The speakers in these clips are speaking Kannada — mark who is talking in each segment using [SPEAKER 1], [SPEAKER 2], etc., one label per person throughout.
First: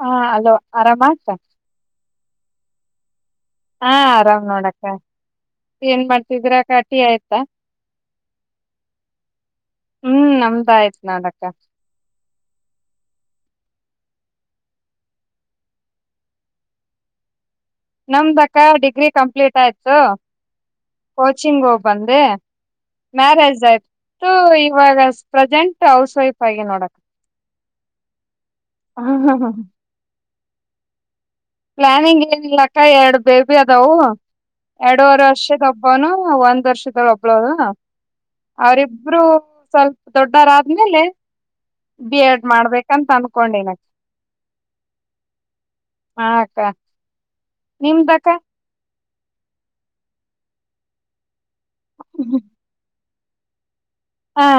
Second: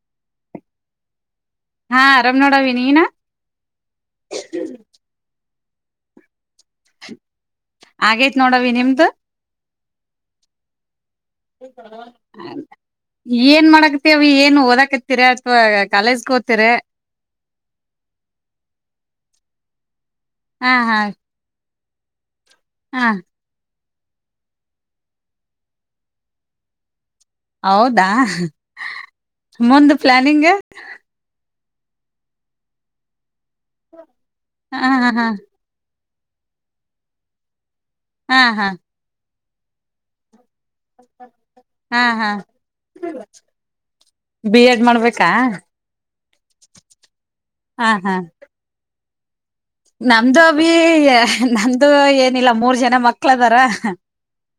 [SPEAKER 1] ಹಾ ಅಲೋ ಆರಾಮ ಆ್ತ
[SPEAKER 2] ಹಾ ಆರಾಮ್ ನೋಡವಿ ನೀನ
[SPEAKER 1] ಹಾ ಆರಾಮ್ ನೋಡಕ್ಕ ಏನ್ ಮಾಡ್ತಿದ್ರಕ ಟಿ ಆಯ್ತಾ
[SPEAKER 2] ಆಗೇತ್ ನೋಡವಿ ನಿಮ್ದು
[SPEAKER 1] ಹ್ಮ್ ನಮ್ದ ಆಯ್ತ್ ನೋಡಕ್ಕ
[SPEAKER 2] ಹಾಗ ಏನ್ ಮಾಡಕತಿ ಅವಿ ಏನ್ ಓದಾಕತ್ತರ ಅಥವಾ ಕಾಲೇಜ್ಗೆ ಕೋತಿರಾ
[SPEAKER 1] ನಮ್ದಕ್ಕ ಡಿಗ್ರಿ ಕಂಪ್ಲೀಟ್ ಆಯ್ತು
[SPEAKER 2] ಹಾ ಹಾ
[SPEAKER 1] ಕೋಚಿಂಗೋ ಬಂದೆ.
[SPEAKER 2] ಹಾ
[SPEAKER 1] ಮ್ಯಾರೇಜ್ ಆಯ್ತ್. ತೂ ಇವಾಗ ಪ್ರೆಸೆಂಟ್ ಹೌಸ್ ವೈಫ್ ಆಗಿ ನೋಡ ಅಕ್ಕ
[SPEAKER 2] ಹೌದಾ ಮುಂದ ಪ್ಲಾನಿಂಗ್? [unintelligible]
[SPEAKER 1] ಪ್ಲಾನಿಂಗ್ ಏನಿಲ್ಲ ಅಕ್ಕ ಎರಡ್. ಬೇಬಿ ಅದಾವೂ
[SPEAKER 2] ಹಾ
[SPEAKER 1] ಎರಡೂವರೆ
[SPEAKER 2] ಹಾ
[SPEAKER 1] ವರ್ಷದ ಒಬ್ಬೋನು. ಒಂದ್ ವರ್ಷದವಳ್ ಒಬ್ಲು.
[SPEAKER 2] ಹಾ ಹಾ
[SPEAKER 1] ಅವರಿಬ್ಬರು ಸ್ವಲ್ಪ ದೊಡ್ಡ ರಾತ್. ಆಮೇಲೆ
[SPEAKER 2] ಹಾ
[SPEAKER 1] ಬಿ
[SPEAKER 2] ಹಾ
[SPEAKER 1] ಎಡ್ ಮಾಡ್ಬೇಕಂತ ಅನ್ಕೊಂಡಿನ.
[SPEAKER 2] ಬಿ ಎಡ್ ಮಾಡ್ಬೇಕಾ
[SPEAKER 1] ಹಾ
[SPEAKER 2] ಹಾ ಹಾ
[SPEAKER 1] ನಿಮ್ದಕ್ಕ?
[SPEAKER 2] ನಮ್ದು ಅಬಿ ನಂದು ಏನಿಲ್ಲ ಮೂರ್ ಜನ ಮಕ್ ಕ್ಲದಾರ.
[SPEAKER 1] ಹಾ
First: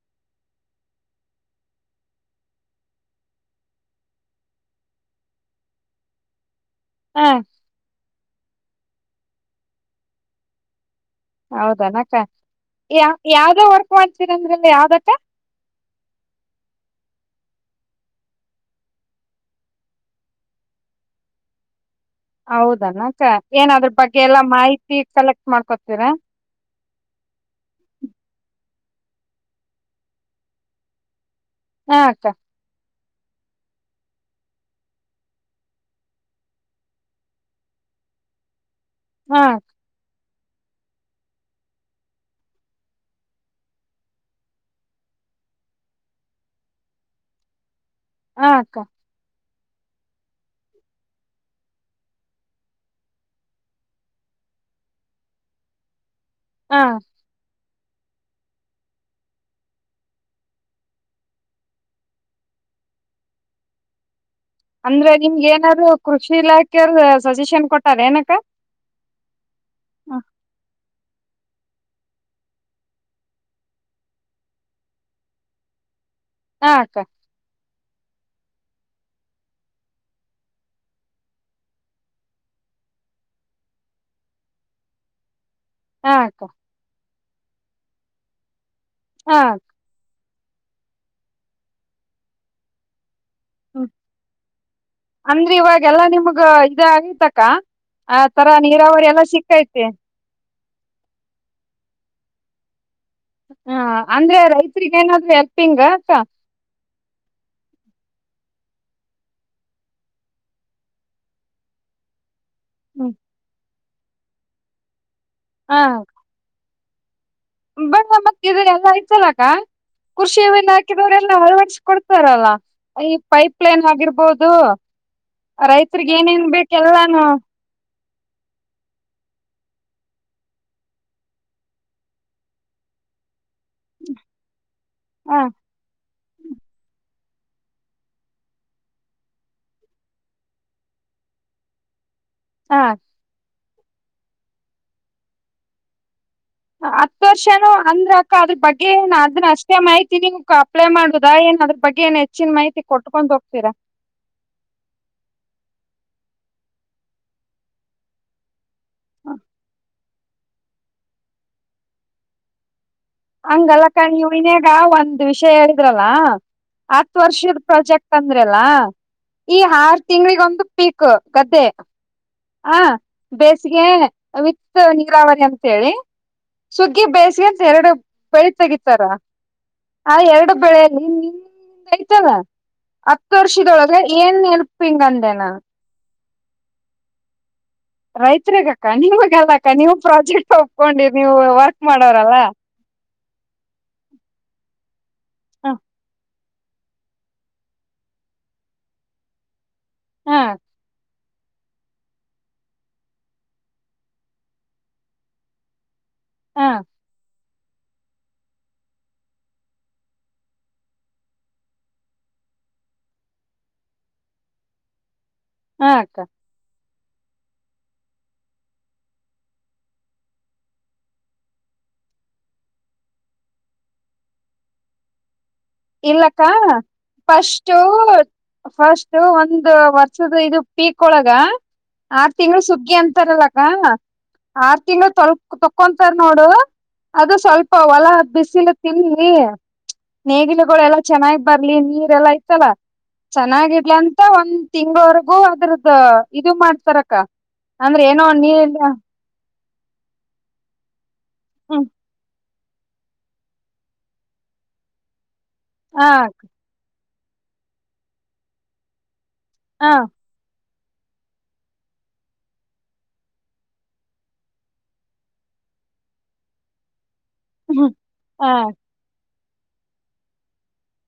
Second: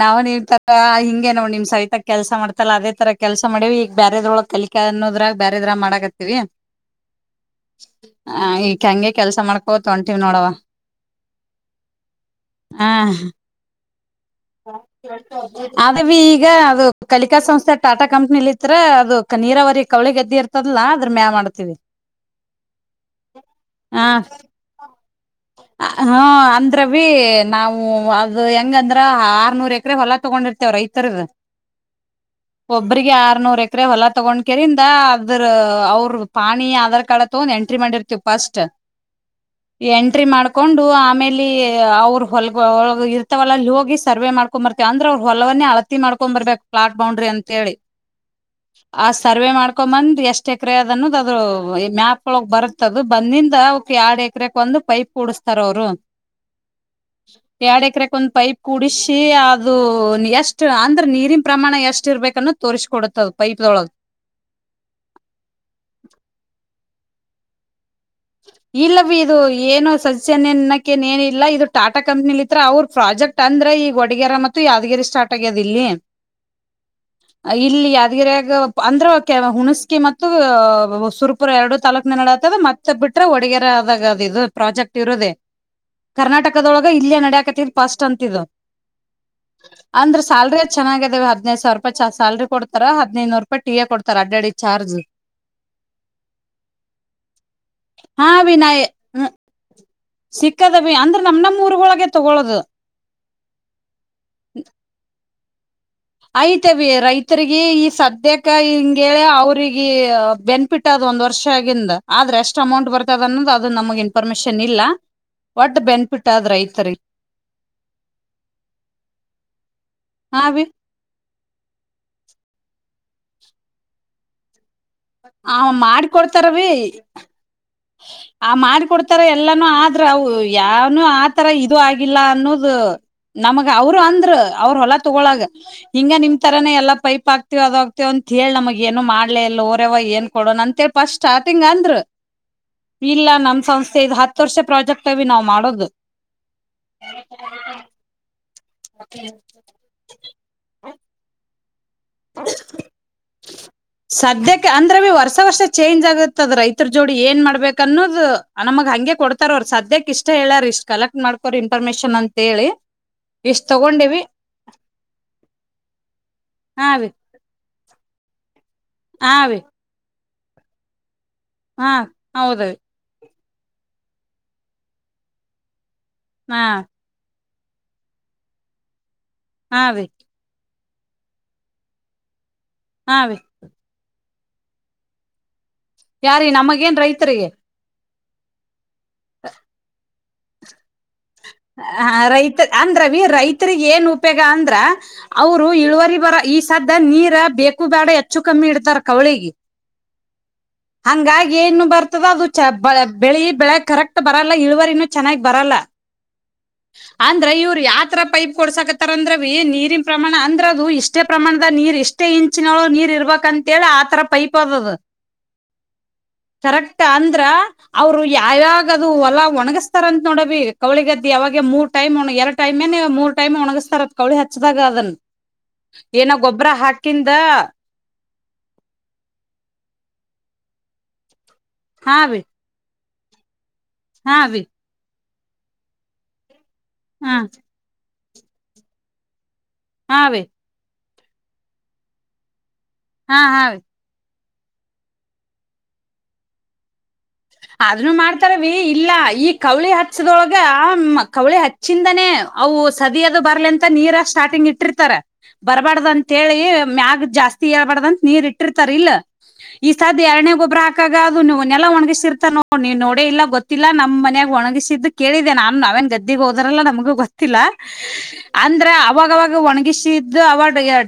[SPEAKER 2] ನಾವನಿ. ತಕ್ ಹಿಂಗೆ ನೋಡ್ ನಿಮ್ ಸೈಟ್ ಕೆಲ್ಸ ಮಾಡ್ತಲ್ಲ ಅದೇ ತರ ಕೆಲ್ಸ ಮಾಡಿವಿ ಈಗ ಬ್ಯಾರೆದ್ರೊಳಗ್ ಕಲಿಕ ಅನ್ನೋದ್ರಾಗ ಬ್ಯಾರೆದ್ರಾಗ್ ಮಾಡಕತ್ತೀವಿ.
[SPEAKER 1] ಹಾ
[SPEAKER 2] ಹ ಈಕ ಹಂಗೆ. ಕೆಲ್ಸ ಮಾಡ್ಕೋ ತೊಂಟಿವ್ ನೋಡವ.
[SPEAKER 1] ಹೌದೇನಕ್ಕ
[SPEAKER 2] ಹ
[SPEAKER 1] ಯ ಯಾವ್ದೇ ವರ್ಕ್. ಕೊಟ್ಟ [unintelligible] ಅಂದ್ರಲ್ಲ ಯಾವ್ದ ಅಕ್ಕಾ?
[SPEAKER 2] ಆದದ ಬಿ ಈಗ ಅದು ಕಲಿಕಾ ಸಂಸ್ಥೆ ಟಾಟಾ ಕಂಪ್ನಿಲಿತ್ರ ಅದು ನೀರಾವರಿ ಕವಳಿ ಗದ್ದಿ ಇರ್ತದಲಾ ಅದ್ರ ಮ್ಯಾಲ ಮಾಡ್ತೀವಿ.
[SPEAKER 1] ಹೌದನ್ ಅಕ್ಕಾ ಏನದ್ರ
[SPEAKER 2] ಹಾ
[SPEAKER 1] ಬಗ್ಗೆ ಎಲ್ಲಾ ಮಾಹಿತಿ ಕಲೆಕ್ಟ್ ಮಾಡ್ಕೊತೀರಾ?
[SPEAKER 2] ಹಾ ಅಂದ್ರವಿ ನಾವು [unintelligible] ಆರ್ನೂರ್ ಎಕರೆ ಹೊಲ ತಗೊಂಡಿರ್ತೀವಿ ರೈತರದ.
[SPEAKER 1] ಹಾ ಅಕ್ಕ
[SPEAKER 2] ಒಬ್ಬ್ರಿಗೆ ಆರ್ನೂರ್ ಎಕರೆ ಹೊಲ ತಗೊಂಡ ಕೆರಿಂದ ಅದ್ರ ಅವ್ರರು ಪಾಣಿ ಆಧಾರ್ ಕಾರ್ಡ್ ತಗೊಂಡು ಎಂಟ್ರಿ ಮಾಡಿರ್ತವ ಫಸ್ಟ್.
[SPEAKER 1] ಹಾ
[SPEAKER 2] ಎಂಟ್ ಎಂಟ್ರಿ ಮಾಡ್ಕೊಂಡು ಆಮೇಲೀ ಅವರು ಹೊಲಗೊಳ್ ಇರ್ತವಲ್. ಸರ್ವೆ ಮಾಡ್ಕೊಂಡ್ ಬರ್ತೇವ. ಅಂದ್ರೆ ಅವ್ರ ಹೊಲವನ್ನೇ ಅಳತಿ ಮಾಡಕೊಂಡ್ ಬರ್ಬೇಕು ಪ್ಲಾಟ್ ಬೌಂಡ್ರಿ ಅಂತ ಹೇಳಿ.
[SPEAKER 1] ಹಾ ಅಕ್ಕ
[SPEAKER 2] ಆ ಸರ್ವೆ ಮಾಡ್. ಕೊ ಬಂದ್ ಎಷ್ಟ ಎಕರೆ ಅದ ಅನ್ನೋದ ಅದು ಮ್ಯಾಪ್ ಒಳಗ್ ಬರುತ್ತದ ಬಂದಿಂದ ಅವ ಎರಡ್ ಎಕರೆಕ್ ಒಂದು ಪೈಪ್ ಕುಡಸ್ತಾರ ಅವ್ರು.
[SPEAKER 1] ಹಾ
[SPEAKER 2] ಯಾಡ್ ಎಕ್ರೆಗ್ ಒಂದ್ ಪೈಪ್. ಕುಡಿಷಿ ಅದು ಎಷ್ಟು ಅಂದ್ರ್ ನೀರಿನ್ ಪ್ರಮಾಣ ಎಷ್ಟ್ ಇರ್ಬೇಕನ್ನೋದ್ ತೋರಿಸ್ ಕೊಡುತ್ತದ್ ಪೈಪ್ದೊಳಗ್.
[SPEAKER 1] ಅಂದ್ರೆ ನಿಮ್ಗ್ ಏನಾದ್ರು ಕೃಷಿ ಇಲಾಕ್ ಕೆ ಅವ್ರ್ ಸಜೆಷನ್ ಕೊ
[SPEAKER 2] ಇಲ್ಲ ಬಿ ಇದು ಏನೋ ಸಸ್ಯನ್ನನ್ ನ್ ಏನಿಲ್ಲ ಇದು ಟಾಟಾ ಕಂಪ್ನಿಲಿ ಇತ್ರ ಅವ್ರ್ ಪ್ರಾಜೆಕ್ಟ್ ಅಂದ್ರೆ ಈಗ್ ವಡ್ಗೇರಾ ಮತ್ತು ಯಾದ್ಗಿರಿ ಸ್ಟಾರ್ಟ್ ಆಗ್ಯದ್ ಇಲ್ಲಿ.
[SPEAKER 1] ಹಾ ಅಕ್ಕ.
[SPEAKER 2] ಇಲ್ಲಿ ಯಾದ್ಗಿರಿಯಾಗ ಅಂದ್ರೆ ಕೆ ಹುಣಸ್ಕಿ ಮತ್ತು ಸುರ್ಪುರ ಎರಡು ತಾಲೂಕ್ನ ನಡತದ್ ಮತ್ ತ್ತೆ ಬಿಟ್ರೆ ಒಡಗ್ಯರೆ ಆದಾಗಾದ್ ಇದು ಪ್ರಾಜೆಕ್ಟ್ ಇರೋದೇ.
[SPEAKER 1] ಹಾ ಅಕ್ಕ
[SPEAKER 2] ಕರ್ನಾಟಕದೊಳಗ ಇಲ್ಲೆ ನಡ್ ಡ್ಯಾಕತಿದ್ ಫಸ್ಟ್ ಅಂತ್ ಇದು.
[SPEAKER 1] ಹಾ
[SPEAKER 2] ಸ್ಯಾಲ್ರಿ ಚೆನ್ನಾಗಿದವ ಹದ್ನೈದ್ ಸಾವ್ರ್ ರೂಪಾಯಿ ಚ ಸ್ಯಾಲ್ರಿ ಕೊಡ್ತಾರೆ ಹದ್ನೈದ್ ನೂರ್
[SPEAKER 1] ಹ್ಮ್ ಅಂದ್ರ್ ಇವಾಗ್ ಎಲ್ಲಾ ನಿಮಗ ಇದೆ ಆಗಿತಕ್ಕ. ಆ
[SPEAKER 2] ಹಾ
[SPEAKER 1] ಅತರ ನೀರಾವರಿ ಎಲ್ಲಾ ಸಿಕೈತಿ.
[SPEAKER 2] ಚಕ್ಕದ್ ಅಭಿ ಅಂದ್ರ್ ನಮ್ ನಮ್ ಊರ್ಗೊಳ್ಗೆ ತಗೊಳೋದು.
[SPEAKER 1] ಹ ಅಂದ್ರೆ ರೈತ್ರಿಗೆ ಏನಾದ್ರು ಎಲ್ಪ್ ಪ್ಪಿಂಗ.
[SPEAKER 2] ಆಯ್ತವಿ ರೈತ್ರಿಗಿ ಈ ಸದ್ ಇದೇಕ ಹಿಂಗ್ ಹೇಳಿ ಅವ್ರಿಗೆ ಬೆನಿಫಿಟ್ ಅದ್ ಒಂದ್ ವರ್ಷ ಆಗಿಂದ ಆದ್ರೆ ಅಷ್ಟ್ ಎಷ್ಟ್ ಅಮೌಂಟ್
[SPEAKER 1] ಹ್ಮ್
[SPEAKER 2] ಬರ್ತದ್ ಅನ್ನೋದ್ ಅದ್ ದ್ ನಮಗ್ ಇನ್ಫಾರ್ಮೇಶನ್ ಇಲ್ಲ. ಒಟ್ ಬೆನ್ಫಿಟ್ ಆದ್ ರೈತ್ರಿಗ್
[SPEAKER 1] ಬಸ ಬತ್ ಇದು ಎಲ್ಲಾ ಆಯ್ತಲ್ಲಕ್ಕ.
[SPEAKER 2] ಹಾ ಅಭಿ
[SPEAKER 1] ಕೃಷಿವಿನ್ ಹಾಕಿರೊರಿಲ್ ಇಲ್ಲ ಅಳ್ವಡಿಸ್ ಕೊಡ್ತಾರಲ್ಲ ಈ ಪೈಪ್ಲೈನ್ ಆಗಿರ್ಬೋದು.
[SPEAKER 2] ಆ
[SPEAKER 1] ರೈತ್ರಿಗ್ ಏನೇನ್
[SPEAKER 2] ಮಾಡ್ಕೊಡ್ತಾರವಿ
[SPEAKER 1] ಬೇಕ್ ಎಲ್ಲಾನು.
[SPEAKER 2] ಆ ಮಾಡ್ಕೊಡ್ತಾರ ಎಲ್ಲಾನೂ ಆದ್ರ ಅವ್ ಯಾವ್ನು ಆತರ ಇದು ಆಗಿಲ್ಲ ಅನ್ನೋದು. ನಮಗ ಅವ್ರು ಅಂದ್ರು ಅವ್ರ ಹೊಲ
[SPEAKER 1] ಹ
[SPEAKER 2] ತಗೊಳಾಗ ಹಿಂಗ ನಿಮ್ ಈ ತರಾನೆ ಎಲ್ಲ ಪೈಪ್ ಆಗ್ತತಿವ ಅದ್ ಆಗ್ತಿವ ಅಂತ್ ಹೇಳ್ ನಮಗ್ ಏನು ಮಾಡ್ಲೆ ಇಲ್ ಒರೆವಾ ಏನ್ ಕೊಡೋಣ ಅಂತ್ ಹೇಳ್ ಫಸ್ಟ್ ಸ್ಟಾರ್ಟಿಂಗ್ ಅಂದ್ರು.
[SPEAKER 1] ಹ
[SPEAKER 2] ಇಲ್ಲ ನಮ್ ಸಂಸ್ಥೆ ಇದು ಹತ್ ವರ್ಷ ಪ್ರಾಜೆಕ್ಟ್ ಅವಿ ನಾವ್ ಮಾಡೋದು.
[SPEAKER 1] ಹತ್ತು ವರ್ಷನೂ ಅಂದ್ರ ಅಕ್ಕ ಅದ್ರ ಬಗ್ಗೆ ಏನ್ ಅದನ್ ಅಷ್ಟೇ ಮಾಹಿತಿ ನಿಮ್ಕ. ಪ್ಲೇ ಮಾಡುದಾ ಏನಾದ್ರ
[SPEAKER 2] ಸದ್ಯಕ್ಕೆ ಅಂದ್ರ ಬಿ ವರ್ಷ ವರ್ಷ ಚೇಂಜ್ ಆಗುತ್ತೆ ರೈತರ ಜೋಡಿ ಏನ್ ಮಾಡ್ಬೇಕ ಅನ್ನೋದು ಅ ನಮಗ್ ಹಂಗೆ ಕೊಡ್ತಾರ ಅವರು ಸದ್ಯಕ್ಕೆ ಇಷ್ಟ ಹೇಳಾರಿ ಇಷ್ಟ್ ಕಲೆಕ್ಟ್ ಮಾಡ್ಕೋರಿ ಇನ್ಫಾರ್ಮೇಶನ್ ಅಂತ ಹೇಳಿ
[SPEAKER 1] ಹಂಗಲ್ಲಕ್ಕ ನೀವು ಇನ್ಯಾಗ ಒಂದ್ ವಿಷಯ ಹೇಳಿದ್ರಲ್ಲ
[SPEAKER 2] ಹಾವಿ
[SPEAKER 1] ಹತ್ತ ವರ್ಷದ ಪ್ರಾಜೆಕ್ಟ್ ಅಂದ್ರೆ ಎಲ್ಲಾ
[SPEAKER 2] ಹಾವಿ
[SPEAKER 1] ಈ ಹಾರ್ ತಿಂಗಳಿಗೊಂದು ಪೀಕ್ ಗ್ದೆ
[SPEAKER 2] ಹೌದ
[SPEAKER 1] ಬೇಸಿಗೆ ವಿಥ್ ನೀರಾವರಿ ಅಂತ ಹೇಳಿ
[SPEAKER 2] ಹಾ
[SPEAKER 1] ಸುಗ್ಗಿ ಬೇಸಗೇ ಎರಡು ಬೆಳಿ ತೆಗಿತಾರ
[SPEAKER 2] ಹಾ ರೀ
[SPEAKER 1] ಹ ಎರಡು ಬೆಳೆ ನಿನ್ನಿಂದ ಆಯ್ತಲ್ಲ
[SPEAKER 2] ಹಾ
[SPEAKER 1] ಹತ್ತು
[SPEAKER 2] ರೀ
[SPEAKER 1] ವರ್ಷ ಇದೊಳಗೆ ಏನ್ ಹೆಲ್ಪಿಂಗ್ ಅಂದೆನ
[SPEAKER 2] ಯಾರಿ ನಮಗೇನ್ ರೈತರಿಗೆ
[SPEAKER 1] ರೈತ್ರಿಗ ಅಕ್ಕ ನಿಮಗಲ್ಲ ಅಕ್ಕ ನೀವು ಪ್ರಾಜೆಕ್ಟ್ ಒಪ್ಕೊಂಡಿದ
[SPEAKER 2] ಹ ರೈತ ಅಂದ್ರವಿ ರೈತರಿಗ್ ಏನ್ ಉಪಯೋಗ ಅಂದ್ರ ಅವರು
[SPEAKER 1] ಹ
[SPEAKER 2] ಇಳುವರಿ ಬರ ಈ ಸದ್ದ ನೀರ ಬೇಕು ಬೇಡ ಹೆಚ್ಚು ಕಮ್ಮಿ ಇಡ್ತಾರ ಕವಳಿಗೆ
[SPEAKER 1] ಹ್ಮ
[SPEAKER 2] ಹಂಗಾಗಿ ಏನು ಬರ್ತದ ಅದು ಚ ಬೆಳಿ ಬೆಳೆ ಕರೆಕ್ಟ್ ಬರಲ್ಲ ಇಳುವರಿನು ಚೆನ್ನಾಗಿ ಬರಲ್ಲ
[SPEAKER 1] ಹ
[SPEAKER 2] ಅ ಇವರು ಯಾವತರ ಪೈಪ್ ಕೊಡ್ಸಾಕತ್ತಾರ ಅಂದ್ರ ನೀರಿನ್ ಪ್ರಮಾಣ ಅಂದ್ರ ಅದು ಇಷ್ಟೇ ಪ್ರಮಾಣದ ನೀರ್ ಇಷ್ಟೇ ಇಂಚಿನಳ ನೀರ್ ಇರ್ಬೇಕ ಅಂತೇಳಿ ಆತರ ಪೈಪ್ ಅದದ
[SPEAKER 1] ಹಾ ಅಕ್ಕ
[SPEAKER 2] ಕರೆಕ್ಟ್ ಅಂದ್ರ ಅವ್ರು ಯಾವ ಯಾವಾಗ ಅದು ಹೊಲ್ಲಾ ಒಣಗಿಸಸ್ತಾರಂತ ನೋಡ ಬೀ ಕವಳಿ ಗದ್ದೆ ಯಾವಾಗ ಮೂರ್ ಟೈಮ್ ಒ ಎರಡು ಟೈಮೇ ನೀವು ಮೂರ್ ಟೈಮ್ ಒಣಗಿಸ್ತರಂತ ಕವಳಿ ಹಚ್ಚ್ದಾಗ ಅದನ್ ಏನ
[SPEAKER 1] ಇಲ್ಲಕ್ಕ
[SPEAKER 2] ಗೊಬ್ಬರ ಹಾಕಿಂದ
[SPEAKER 1] ಫಸ್ಟು ಫಸ್ಟ್ ಒಂದು ವರ್ಷದ ಇದು ಪೀಕ್ ಒಳಗ
[SPEAKER 2] ಹಾ
[SPEAKER 1] ಆ
[SPEAKER 2] ವಿ
[SPEAKER 1] ತಿಂಗಳು ಸುಗ್ಗಿ ಅಂತ ತರಲಾಕ್ ಗಾ
[SPEAKER 2] ಹಾ ವಿ
[SPEAKER 1] ಆರ್ ತಿಂಗ್ಳು ತೋಲ್ಗ್ ಕೊ ತಕೊಂತರ್ ನೋಡು. ಅದು
[SPEAKER 2] ಹಾ
[SPEAKER 1] ಸ್ವಲ್ಪ ಹೊಲ. ಬಿಸಿಲು ತಿನ್ರಿ.
[SPEAKER 2] ಹಾ ಅವಿ.
[SPEAKER 1] ಲ್ಲ ಚೆನ್ನಾಗಿ ಬರ್ಲಿ ನೀರ್ ಎಲ್ಲಾ ಐತ್ತಲ್ಲ.
[SPEAKER 2] ಹಾ ಹಾ ವಿ
[SPEAKER 1] ಚೆನ್ನಾಗಿರ್ಲ ಅಂತ ಒಂದ್ ತಿಂಗ್ವರ್ಗೂ ಅದ್ರದ ಇದು ಮಾಡ್ತಾರಕ್ಕ. ಅಂದ್ರೆ
[SPEAKER 2] ಆದ್ರು
[SPEAKER 1] ಏನೋ
[SPEAKER 2] ಮಾಡ್ತಾರವಿ
[SPEAKER 1] ನೀರ್
[SPEAKER 2] ಇಲ್ಲ ಈಗ್ ಕೌಳಿ ಹಚ್ಚದೊಳ್ಗ ಮ್ ಕೌಳಿ
[SPEAKER 1] ಹ್ಮ್
[SPEAKER 2] ಹಚ್ಚಿಂದನೇ. ಅವು ಸದಿಯದು ಬರ್ಲಿ ಅಂತ ನೀರ ಸ್ಟಾರ್ಟಿಂಗ್ ಇಟ್ಟಿರ್ತಾರ.
[SPEAKER 1] ಹ
[SPEAKER 2] ಬರ್ಬಾರ್ದ್ ಅಂತೇಳಿ ಮ್ಯಾಗ್ ಜಾಸ್ತಿ ಹೇಳ್ ಬಾರ್ದಂತ ನೀರ್ ಇಟ್ಟಿರ್ತರ್ ಇಲ್ಲೋ.
[SPEAKER 1] ಹ
[SPEAKER 2] ಈ ಸದ್ ಎರ್ಡ್ನೆ ಗೊಬರಾ ಕ ಗ ಅದುನು ನೆಲ ಒಣ್ಗಿಸಿರ್ ತರ್ ನೋಡೆ ಇಲ್ಲ ಗೊತ್ತಿಲ್ಲ ನಮ್ ಮನ್ಯಾಗ್ ಒಣ್ಗಿಸಿದ್ದು ಕೇಳಿದೆ ನಾನು ನಾವೇನ್ ಗದ್ದಿಗ್ ಹೋದ್ರಲ್ ನಮ್ಗ ಗೊತ್ ತ್ತಿಲ್ಲ
[SPEAKER 1] ಹ್ಮ್ ಹ
[SPEAKER 2] ಅಂದ್ರೆ ಅವಾಗ್ ಗವಾಗ್ ಒಣ್ಗಿಷಿದ್ದು ಅವ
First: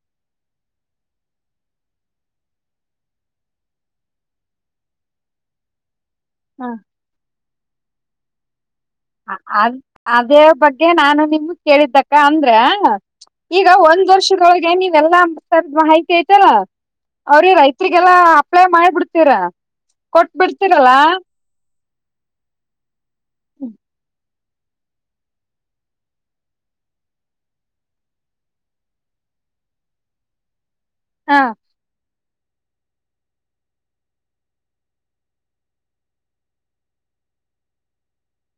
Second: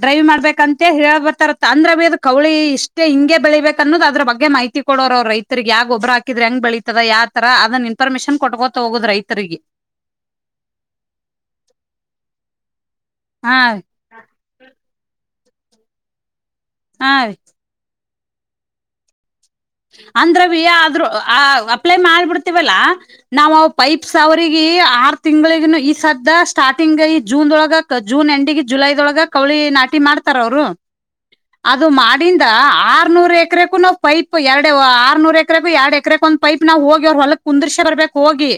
[SPEAKER 2] ಡೈವ್ ಮಾಡ್ಬೇಕಂತ ಹೇಳ್ಬರ್ತಾರ ಅಂದ್ರ ಅಬಿ ಕೌಳಿ ಇಷ್ಟೇ ಹಿಂಗೆ ಬೆಳಿಬೇಕ ಅನ್ನೋದು ಅದ್ರ ಬಗ್ಗೆ ಮಾಹಿತಿ ಕೊಡೋರು ಅವ್ರ ರೈತರಿಗೆ ಯ ಒಬ್ಬರಾಕ್ ಕಿದ್ರೆ ಹೆಂಗ್
[SPEAKER 1] ಹ
[SPEAKER 2] ಬೆಳಿತದ ಯ ತರ ಅದನ್ ಇನ್ಫರ್ಮೇಶಷನ್ ಕೊಟ್ಬೋ
[SPEAKER 1] ಆ ಅದ್ ಅದೇ ಬಗ್ಗೆ ನಾನು ನಿಮ್ಗ್ ಕೇಳಿದ್ದಕ್ಕ ಅಂದ್ರೆ ಹಾ
[SPEAKER 2] ಹಾ
[SPEAKER 1] ಈಗ ಒಂದ್ ವರ್ಷದೊಳಗೆ ನೀವ್ ಎಲ್ಲ [unintelligible] ಮಾಹಿತಿ. ಇತರ
[SPEAKER 2] ಹಾ ರೀ
[SPEAKER 1] ಅವ್ರಿಗ್ ರೈತ್ರಿಗ್ ಈಗೆಲ್ಲ ಅಪ್ಲೈ ಮಾಡ್ ಬಿಡ್ತೀರಾ.
[SPEAKER 2] ಅಂದ್ರ ವಿ ಆದ್ರು ಆ ಅಪ್ಲೈ ಮಾಲ್ ಬಿಡ್ತಿವಲ್ಲಾ. ನಾವ್ ಅವ್ ಪೈಪ್ಸ್ ವ್ ಅವಿಗೆ ಆರ್ ತಿಂಗ್ಳಿಗ್ನು ಈ ಸದ ಸ್ಟಾರ್ಟಿಂಗ್ ಈ ಜೂನ್ದೊಳಗ ಜೂನ್ ಎಂಡಿಗ್ ಜುಲೈದೊಳಗ ಕೌಳಿ ನಾಟಿ ಮಾಡ್ತಾರ ಅವ್ರು.
[SPEAKER 1] ಹ
[SPEAKER 2] ಅದು ಮಾಡ್ ಡಿಂದ ಆರ್ನೂರು ಎಕ್ರೆಕ್ಕೂ ನಾವ್ ಪೈಪ್ ಎರಡು ಆರ್ನೂರ್ ಎಕರೆಕು ಎರಡ್ ಎಕರೆಕ್ [unintelligible] ಒಂದ್ ಪೈಪ್ ನಾ ಹೋಗಿ ಹೊಲಕ್ ಕುಂದಿರ್ಸೆ ಬರ್ಬೇಕು ಹೋಗಿ.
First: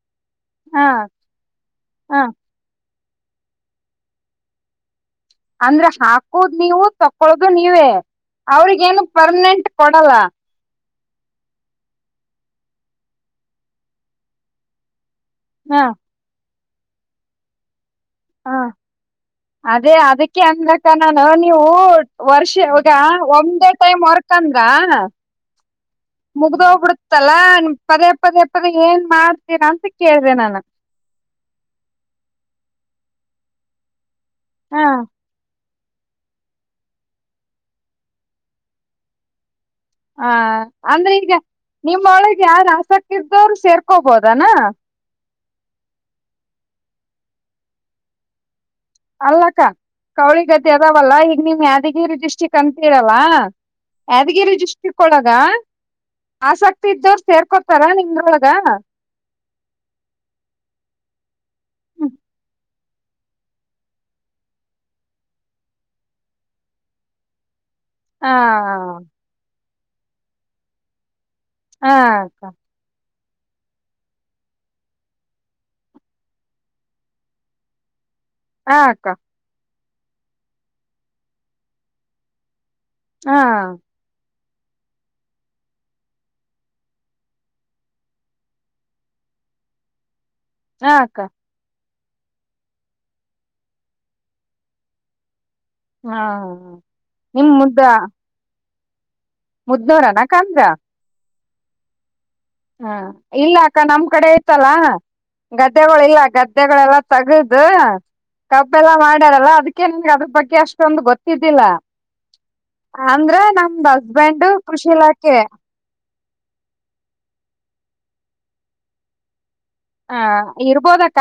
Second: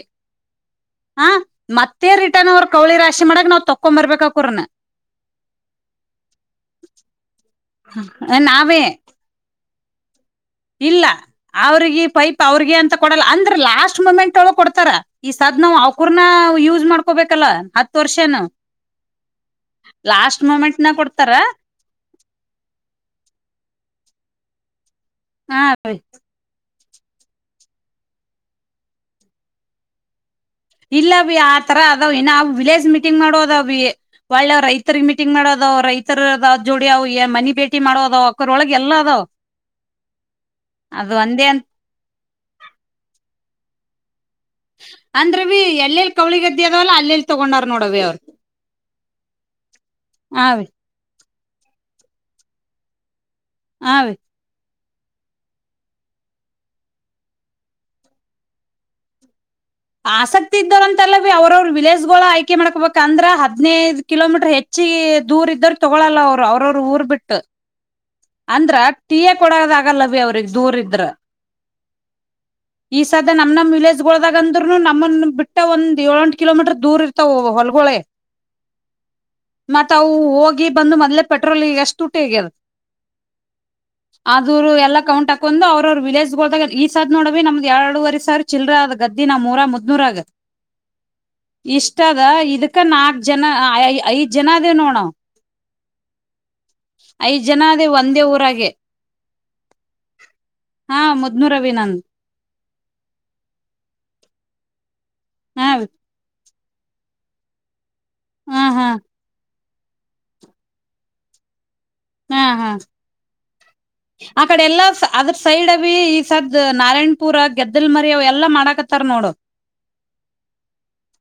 [SPEAKER 2] ಹ ಮತ್ತೆ
[SPEAKER 1] ಹ
[SPEAKER 2] ರಿಟರ್ನ್ ಅವರ್ ಕೌಳಿ [unintelligible] ರಾ ಕಸಿ ಮಾಡಕ ನಾವ್ ತೊಕ್ಕೊ [unintelligible] ಬರಬೇಕೋರನೇ [unintelligible]
[SPEAKER 1] ಅಂದ್ರ ಹಾಕೋದ್ ನೀವು ತೊ ಕೊದು ನೀವೇ
[SPEAKER 2] ನಾವೇ
[SPEAKER 1] ಅವ್ರಿಗೇನು ಪರ್ಮನೆಂಟ್. ಕೊಡಲ್ಲ [unintelligible]
[SPEAKER 2] ಇಲ್ಲ ಅವ್ರಿಗೆ ಪೈಪ್ ಅವ್ರಿಗೆ ಅಂತ ಕೊಡಲ್ಲ ಅಂದ್ರ ಲಾಸ್ಟ್ ಮುಮೆಂಟ್ಒಳ್ಗ್ ಕೊಡ್ತಾರ. ಈ ಸಾದ್ ನಾವ್
[SPEAKER 1] ಹ
[SPEAKER 2] ಅವಕುರ್ನ ಯು [unintelligible] [unintelligible] ಮಾಡ್ಕೋಬೇಕಲ್ಲ ಹ
[SPEAKER 1] ಹಾ ಅದೇ ಅದಕ್ಕೆ
[SPEAKER 2] ಲಾಸ್ಟ್ ಮೂಮೆಂಟ್
[SPEAKER 1] ಅಂದಕ್ಕ
[SPEAKER 2] ನ
[SPEAKER 1] ನಾನು
[SPEAKER 2] ಕೊಡ್ತಾರ
[SPEAKER 1] ನೀವು ವರ್ಷ ಇಗ ಒಂದೇ [unintelligible] ಟೈಮ್ ವರ್ಕ್ ತನ್ಂಗ [unintelligible]
[SPEAKER 2] ಹಾ [unintelligible]
[SPEAKER 1] ತ್ತಲಾ ಪದೇ ಪದೇ ಪದೇ ಏನ್ ಮಾಡ್ತೀರಾ ಅಂತ ಕೇಳಿದೆ ನಾನು
[SPEAKER 2] ಇಲ್ಲ ಬಿ ಆತರ ಅದಾವ್ ಏನ ವಿಲೇಜ್ ಮೀಟಿಂಗ್ ನೋಡೋದವಿ [unintelligible] [unintelligible]
[SPEAKER 1] ಹ
[SPEAKER 2] ರೈತರಿಗ್ ಮೀಟಿಂಗ್ ಮಾಡೋ ಅದ್ ರೈತರದಾವ್ [unintelligible] ಜೋಡಿ ಅವು ಮನಿ ಭೇಟಿ ಮಾಡೋದ್ ಅಕ್ಕ್ರೊಳಗೆ ಎಲ್ಲ ಅದಾವ್.
[SPEAKER 1] ಹ ಅಂದ್ರೆ
[SPEAKER 2] ಅದು
[SPEAKER 1] ಈಗ
[SPEAKER 2] ಒಂದೇ ಅಂತ್
[SPEAKER 1] ನಿಮ್ಮ ಒಳಗೆ ಯಾರ್ ಆಸಕ್ತಿಇದೋರ್ [unintelligible] ಸೇರ್ ಕೊಬದು. [unintelligible] ದಾನ.
[SPEAKER 2] [unintelligible] ಎಲ್ಲೆಲ್ಲಿ ಕೌಳಿಗೆದ್ದಿ ಅದವಲ್ಲ ಅಲ್ಲೆಲ್ಲಿ ತಗೊಂಡಾರ ನೋಡವಿ ಅವ್ರು.
[SPEAKER 1] ಅಲ್ಲಕ್ಕ ಕೌಳಿ
[SPEAKER 2] ಹಾವಿ
[SPEAKER 1] ಗದ್ದ ಅದಾವಲ್ಲ ಈ ನಿಮ್ ಯಾದಗಿರಿ ಡಿಸ್ಟ್ರಿಕ್ಟ್ [unintelligible] ಅಂತೀರಲ್ಲ.
[SPEAKER 2] ಹಾವಿ.
[SPEAKER 1] ಯಾದಗಿರಿ ಡಿಸ್ [unintelligible] ಕ್ಕೊಳಗ [unintelligible] ಆಸಕ್ತಿ ಇದ್ದವರು ಸೇರ್ಕೊಡ್ತಾರ ನಿಂಗೊಳಗ [unintelligible]
[SPEAKER 2] ಆಸಕ್ತಿ ಇದ್ದವ್ರ ಅಂತೆಲ್ಲಾವಿ ಅವ್ರವರು ವಿಲೇಜ್ಗಳು ಆಯ್ಕೆ ಮಾಡ್ಕೋಬೇಕ್ ಆಗೋದ್ ತಂದ್ರ ಹದ್ನೈದು ಕಿಲೋಮೀಟರ್ ಹೆಚ್ಚಿ ದೂರ ಇದ್ದ್ರ [unintelligible] ತಗೊಳಲ್ಲ ಅವ್ರು ಅವ್ರವರು ಊರ್ ಬಿಟ್ಟು.
[SPEAKER 1] ಹ
[SPEAKER 2] ಅಂದ್ರ ಟೀಯ ಕೊಡದ [unintelligible] ಆಗಲ್ಲವಿ ಅವ್ರಿಗೆ ದೂರ ಇದ್ರ.
[SPEAKER 1] ಹಾ [unintelligible]
[SPEAKER 2] ಈ ಸಧ್ಯ ನಮ್ ನಮ್ ವಿಲೇಜ್ಗಳೋದಾಗ ಅಂದ್ರೂನು ನಮ್ಮನ್ ಬಿಟ್ಟ ಒಂದ್ ಏಲೆಂಟ್ ಕಿಲೋಮೀಟರ್ ದೂರ ಇರ್ತಾವ ಹೊಲ್ಗೊಳೆ
[SPEAKER 1] ಹಾ ಅಕ್ಕಾ
[SPEAKER 2] ಮತ್ ಅವು ಹೋಗಿ ಬಂದು ಮೊದ್ಲೆ ಪೆಟ್ರೋಲ್ಗ ಎಷ್ಟು ದುಡ್ಡ್ಹಗವೇ [unintelligible]
[SPEAKER 1] ಹಾ
[SPEAKER 2] ಅದುರು [unintelligible] ಎಲ್ಲ ಕೌಂಟ್ ಹಾಕೊಂಡ್ ಅವ್ರ ಅವ್ರ ವಿಲೇಜ್ಗಿದಾಗ ಈ ಸರ್ ನೋಡವಿ ನಮ್ದ್ ಎರಡುವರೆ ಸಾವ್ರ್ ಚಿಲ್ರೆ ಗದ್ದ [unintelligible] ನಮೂರ್ ಮುದ್ದನೂರ್ ಆಗ್
[SPEAKER 1] ಹಾ ಅಕ್ಕ
[SPEAKER 2] ಇಷ್ಟ ಅದ ಇದಕ್ಕ ನಾಕ್ ಜನ ಐ ಐದ್ ಜನ ಅದೇ ನೋಣ [unintelligible]
[SPEAKER 1] ಹಾ [unintelligible]
[SPEAKER 2] ಜನ ಅದೇ ಒಂದೇ ಊರಾಗ
[SPEAKER 1] ಮುದ್ದೋರಾನ ಕಂದ್
[SPEAKER 2] ರವಿನಂದ್
[SPEAKER 1] ಹಾ ಇಲ್ಲ ಅಕ್ಕ ನಮ್ ಕಡೆ ಆಯ್ತಲ್ಲ
[SPEAKER 2] ಹಾ
[SPEAKER 1] ಗದೆಗಳು ಇಲ್ಲ ಗದ್ ಗದ್ದೆಗಳೆಲ್ಲ ತಗದು
[SPEAKER 2] ಹಾ ಹಾ
[SPEAKER 1] ಕಬ್ಬೆಲ್ಲಾ ಮಾಡ್ಯಾರಲ್ಲ ಅದಕ್ ಅದ್ರ ಬಗ್ಗೆ ಅಷ್ಟೊಂದು ಗೊತ್ತಿದ್ದಿಲ್ಲ
[SPEAKER 2] ಹಾ ಹಾ
[SPEAKER 1] ಅಂದ್ರ ನಮ್ದ
[SPEAKER 2] ಆ
[SPEAKER 1] ಹಸ್ಬೆಂಡ್
[SPEAKER 2] ಕಡೆ ಎಲ್ಲಾ
[SPEAKER 1] ಕೃಷಿ
[SPEAKER 2] ಅದ್ರ
[SPEAKER 1] ಇಲಾಖೆ
[SPEAKER 2] ಸೈಡ್ ಅವಿ ಈ ಸದ್ ನಾರಾಯಣಪುರ ಗೆದ್ದಲ್ ಮರಿ ಅವ ಎಲ್ಲಾ ಮಾಡಾಕತ್ತಾರ ನೋಡು
[SPEAKER 1] ಹ ಇರ್ಬೋದಕ್ಕ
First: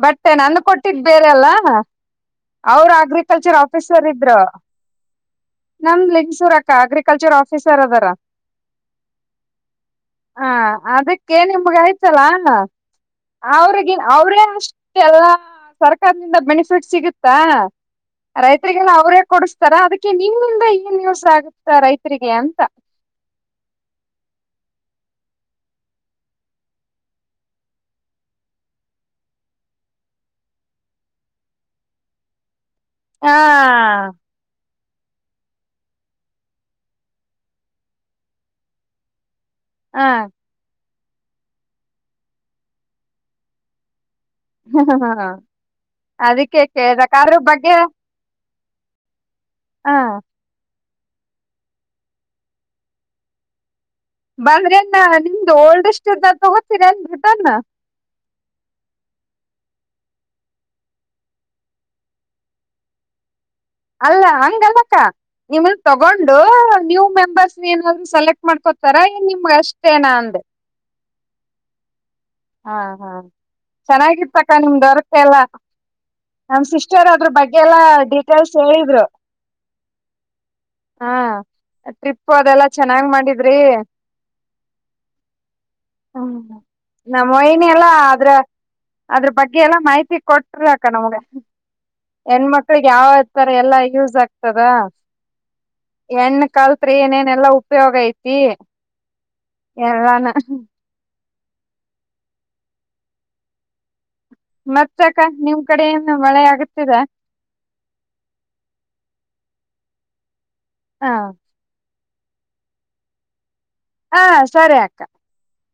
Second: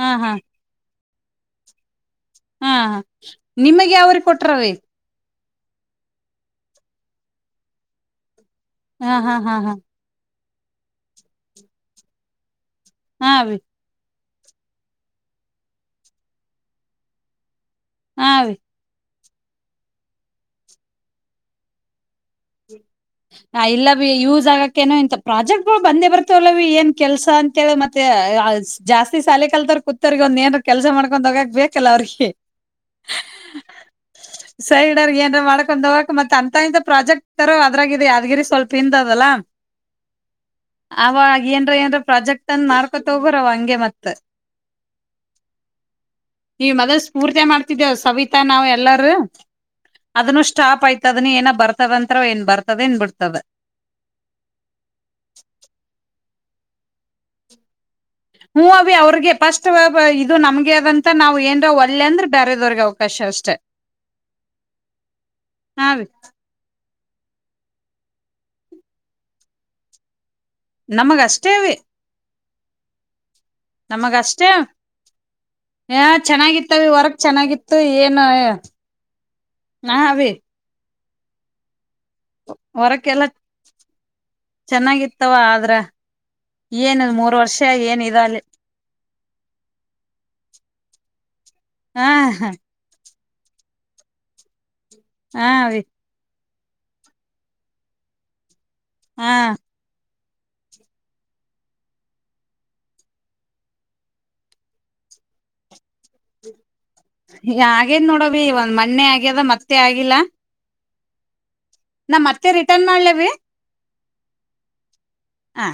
[SPEAKER 2] ಹಾ
[SPEAKER 1] ಬಟ್
[SPEAKER 2] ಹಾ
[SPEAKER 1] ನನ್ ಕೊಟ್ಟಿದ್ದ ಬೇರೆ ಅಲ್ಲ
[SPEAKER 2] ಹಾ
[SPEAKER 1] ಅವ್ರ
[SPEAKER 2] ಹಾ
[SPEAKER 1] ಅಗ್ರಿಕಲ್ಚರ್
[SPEAKER 2] ನಿಮಗ್
[SPEAKER 1] ಆಫೀಸರ್
[SPEAKER 2] ಯಾವ್ರಿ
[SPEAKER 1] ಇದ್ರ
[SPEAKER 2] ಕೊಟ್ರವಿ
[SPEAKER 1] ನಮ್ ಲಿಂಗಸೂರ್ ಅಕ್ಕ ಅಗ್ರಿಕಲ್ಚರ್ ಆಫೀಸರ್ ಆರದರ
[SPEAKER 2] ಹಾ ಹಾ ಹಾ ಹಾ
[SPEAKER 1] ಹ ಅದಕ್ಕೆ ನಿಮ್ಗ ಆಯ್ತಲ್ಲಾ
[SPEAKER 2] ಹಾ ಅವಿ
[SPEAKER 1] ಅವ್ರಿಗೆ ಅವ್ರೇ ಅಷ್ಟೆ ಎಲ್ಲಾ ಸರ್ಕಾರದಿಂದ ಬೆನಿಫಿಟ್ ಸಿಗುತ್ತಾ
[SPEAKER 2] ಹಾ ಅವಿ
[SPEAKER 1] ರೈತ್ರಿಗ ಅವ್ರೆ ಕೊಡಸ್ತಾರ ಅದಕ್ಕೆ ನಿಮ್ಮಿಂದ ಏನ್ ಯೂಸ ಆಗುತ್ತಾ ರೈತರಿಗೆ ಅಂತ
[SPEAKER 2] ಹ ಇಲ್ಲ ಬಿ ಯೂಸ್ ಆಗಕ್ಕೇನೋ ಇಂತ ಪ್ರಾಜೆಕ್ಟ್ ಬಳ ಬಂದೇ ಬರ್ತವಲ್ಲ ಬಿ ಏನ್ ಕೆಲ್ಸಾ ಅಂತೇಳ ಮತ್ತೆ ಜಾಸ್ತಿ ಸಾಲೆ ಕಲ್ತರ್ ಕುಂತೋರ್ಗೆ ಒಂದ ಏನ್ ಕೆಲ್ಸ ಮಾಡ್ಕೊಂಡ್ ಹೋಗಕ್ ಬೇಕಲ್ಲ ಅವ್ರಿಗೆ
[SPEAKER 1] ಹಾ
[SPEAKER 2] ಸೈಡ್ ರಿಗೆ ಮಾಡಕೊಂಡ್ ಹೋಗಕ್ ಮತ್ ಅಂತ ಇಂತ ಪ್ರಾಜೆಕ್ಟ್ ತರ ಅದ್ರಾಗಿದೆ ಯಾದಗಿರಿ ಸ್ವಲ್ಪ ಹಿಂದ್ ಅದಲ್ಲ
[SPEAKER 1] ಹಾ
[SPEAKER 2] ಅವ ಏನ್ರ ಏನ್ರ ಪ್ರಾಜೆಕ್ಟ್ ಅಂದ ಮಾಡ್ಕೊತ ಹೋಗರ ಅವ ಹಂಗೆ ಮತ್
[SPEAKER 1] ಹ ಹ್ಮ ಅದಕ್ಕೆ
[SPEAKER 2] ಈ
[SPEAKER 1] ಕೇಳದ ಕಾರು ಬಗ್ಗೆ
[SPEAKER 2] ಎಲ್ಲಾರು
[SPEAKER 1] ಹ
[SPEAKER 2] ಅದನ್ನು ಸ್ಟಾಪ್ ಆಯ್ತ ದನ ಏನ ಬರ್ತದಂತ್ರ ಏನ್ ಬರ್ ಬತ್ತದೆ ಬಿಡ್ತವೆ
[SPEAKER 1] ಬಂದ್ರನ್ನ ನಿಮ್ದು ಓಲ್ಡ್ ತಗೋತೀರಾ ಏನ್ ರಿಟರ್ನ್
[SPEAKER 2] ಹ್ಞ ಅವ ಅವ್ರಿಗೆ ಪಫಸ್ಟ್ ಇದು ನಮ್ಗೆ ಅದಂತ ನಾವ್ ಏನ್ರ ಒಲೆ ಅಂದ್ರೆ ಬೇರೆದವ್ರಗೆ ಅವಕಾಶ ಅಷ್ಟೆ
[SPEAKER 1] ಅಲ್ಲ ಹಂಗಲ್ಲಕ್ಕ ನಿಮ
[SPEAKER 2] ಹಾ ಅವಿ
[SPEAKER 1] ತಗೊಂಡು ನೀವೂ ಮೆಂಬರ್ಸ್ ಏನಾದ್ರು ಸೆಲೆಕ್ಟ್ ಮಾಡ್ಕೊತಾರಾನ್ ನಿಮ್ ಅಷ್ಟೇ ಏನ ಅಂದೆ
[SPEAKER 2] ನಮಗಷ್ಟೇ ಅವಿ
[SPEAKER 1] ಹಾ ಹಾ
[SPEAKER 2] ನಮಗ ಅಷ್ಟೇ
[SPEAKER 1] ಚೆನ್ನಾಗಿರ್ತಕ್ಕ ನಿಮ ದೊರಕ ಎಲ್ಲಾ
[SPEAKER 2] ಆ
[SPEAKER 1] ನಮ್
[SPEAKER 2] ಚೆನ್ನಾಗಿತ್ತವಿ
[SPEAKER 1] ಸಿಸ್ಟರ್
[SPEAKER 2] ವರ್ಕ್
[SPEAKER 1] ಅದ್ರ ಬಗ್ಗೆ
[SPEAKER 2] ಚೆನ್ನಾಗಿತ್ತು
[SPEAKER 1] ಎಲ್ಲಾ
[SPEAKER 2] ಏನ್
[SPEAKER 1] ಡೀಟೇಲ್ಸ್ ಹೇಳಿದ್ರು
[SPEAKER 2] ಹಾ ಅವಿ
[SPEAKER 1] ಹಾ ಟ್ರಿಪ್ು ಅದೆಲ್ಲ ಚೆನ್ನಾಗ್
[SPEAKER 2] ವರ್ಕ್ ಎಲ್ಲಾ
[SPEAKER 1] ಮಾಡಿದ್ರಿ
[SPEAKER 2] ಚೆನ್ನಾಗಿತ್ತವ ಆದ್ರ
[SPEAKER 1] ಹ್ಮ
[SPEAKER 2] ಏನ್ ಮೂರ್ ವರ್ಷ
[SPEAKER 1] ನಮ್ಮೈನ ಎಲ್ಲ
[SPEAKER 2] ಏನ್ ಇದ
[SPEAKER 1] ಆದ್ರ
[SPEAKER 2] ಅಲ್ಲಿ
[SPEAKER 1] ಅದ್ರ ಬಗ್ಗೆ ಎಲ್ಲಾ ಮಾಹಿತಿ ಕೊಟ್ರ ಅಕ್ಕ ನಮ್ಗೆ
[SPEAKER 2] ಹಾ
[SPEAKER 1] ಹೆಣ ಮಕ್ಳಿಗೆ ಯಾವ ತರ ಎಲ್ಲಾ ಯೂಸ್ ಆಗ್ತದ
[SPEAKER 2] ಹಾ ಅವ
[SPEAKER 1] ಹೆಣ್ಣ ಕಲ್ತ್ರಿ ಏನೇನೆಲ್ಲಾ ಉಪಯೋಗ ಐತಿ
[SPEAKER 2] ಹಾ
[SPEAKER 1] ಎರಾನ ಮತ್ತಸಕ ನಿಮ್ ಕಡೆ ಏನು ಮಳೆ ಆಗತಿದೆ
[SPEAKER 2] ಈಗ ಆಗೇದ್ ನೋಡವಿ ಒಂದ್ ಮಣ್ಣೆ ಆಗ್ಯದ ಮತ್ತೆ ಆಗಿಲ್ಲ
[SPEAKER 1] ಹಾ
[SPEAKER 2] ನಾ ಮತ್ತೆ ರಿಟರ್ನ್ ಮಾಡ್ಲವಿ
[SPEAKER 1] ಹಾ ಸರಿ ಅಕ್ಕ
[SPEAKER 2] ಹಾ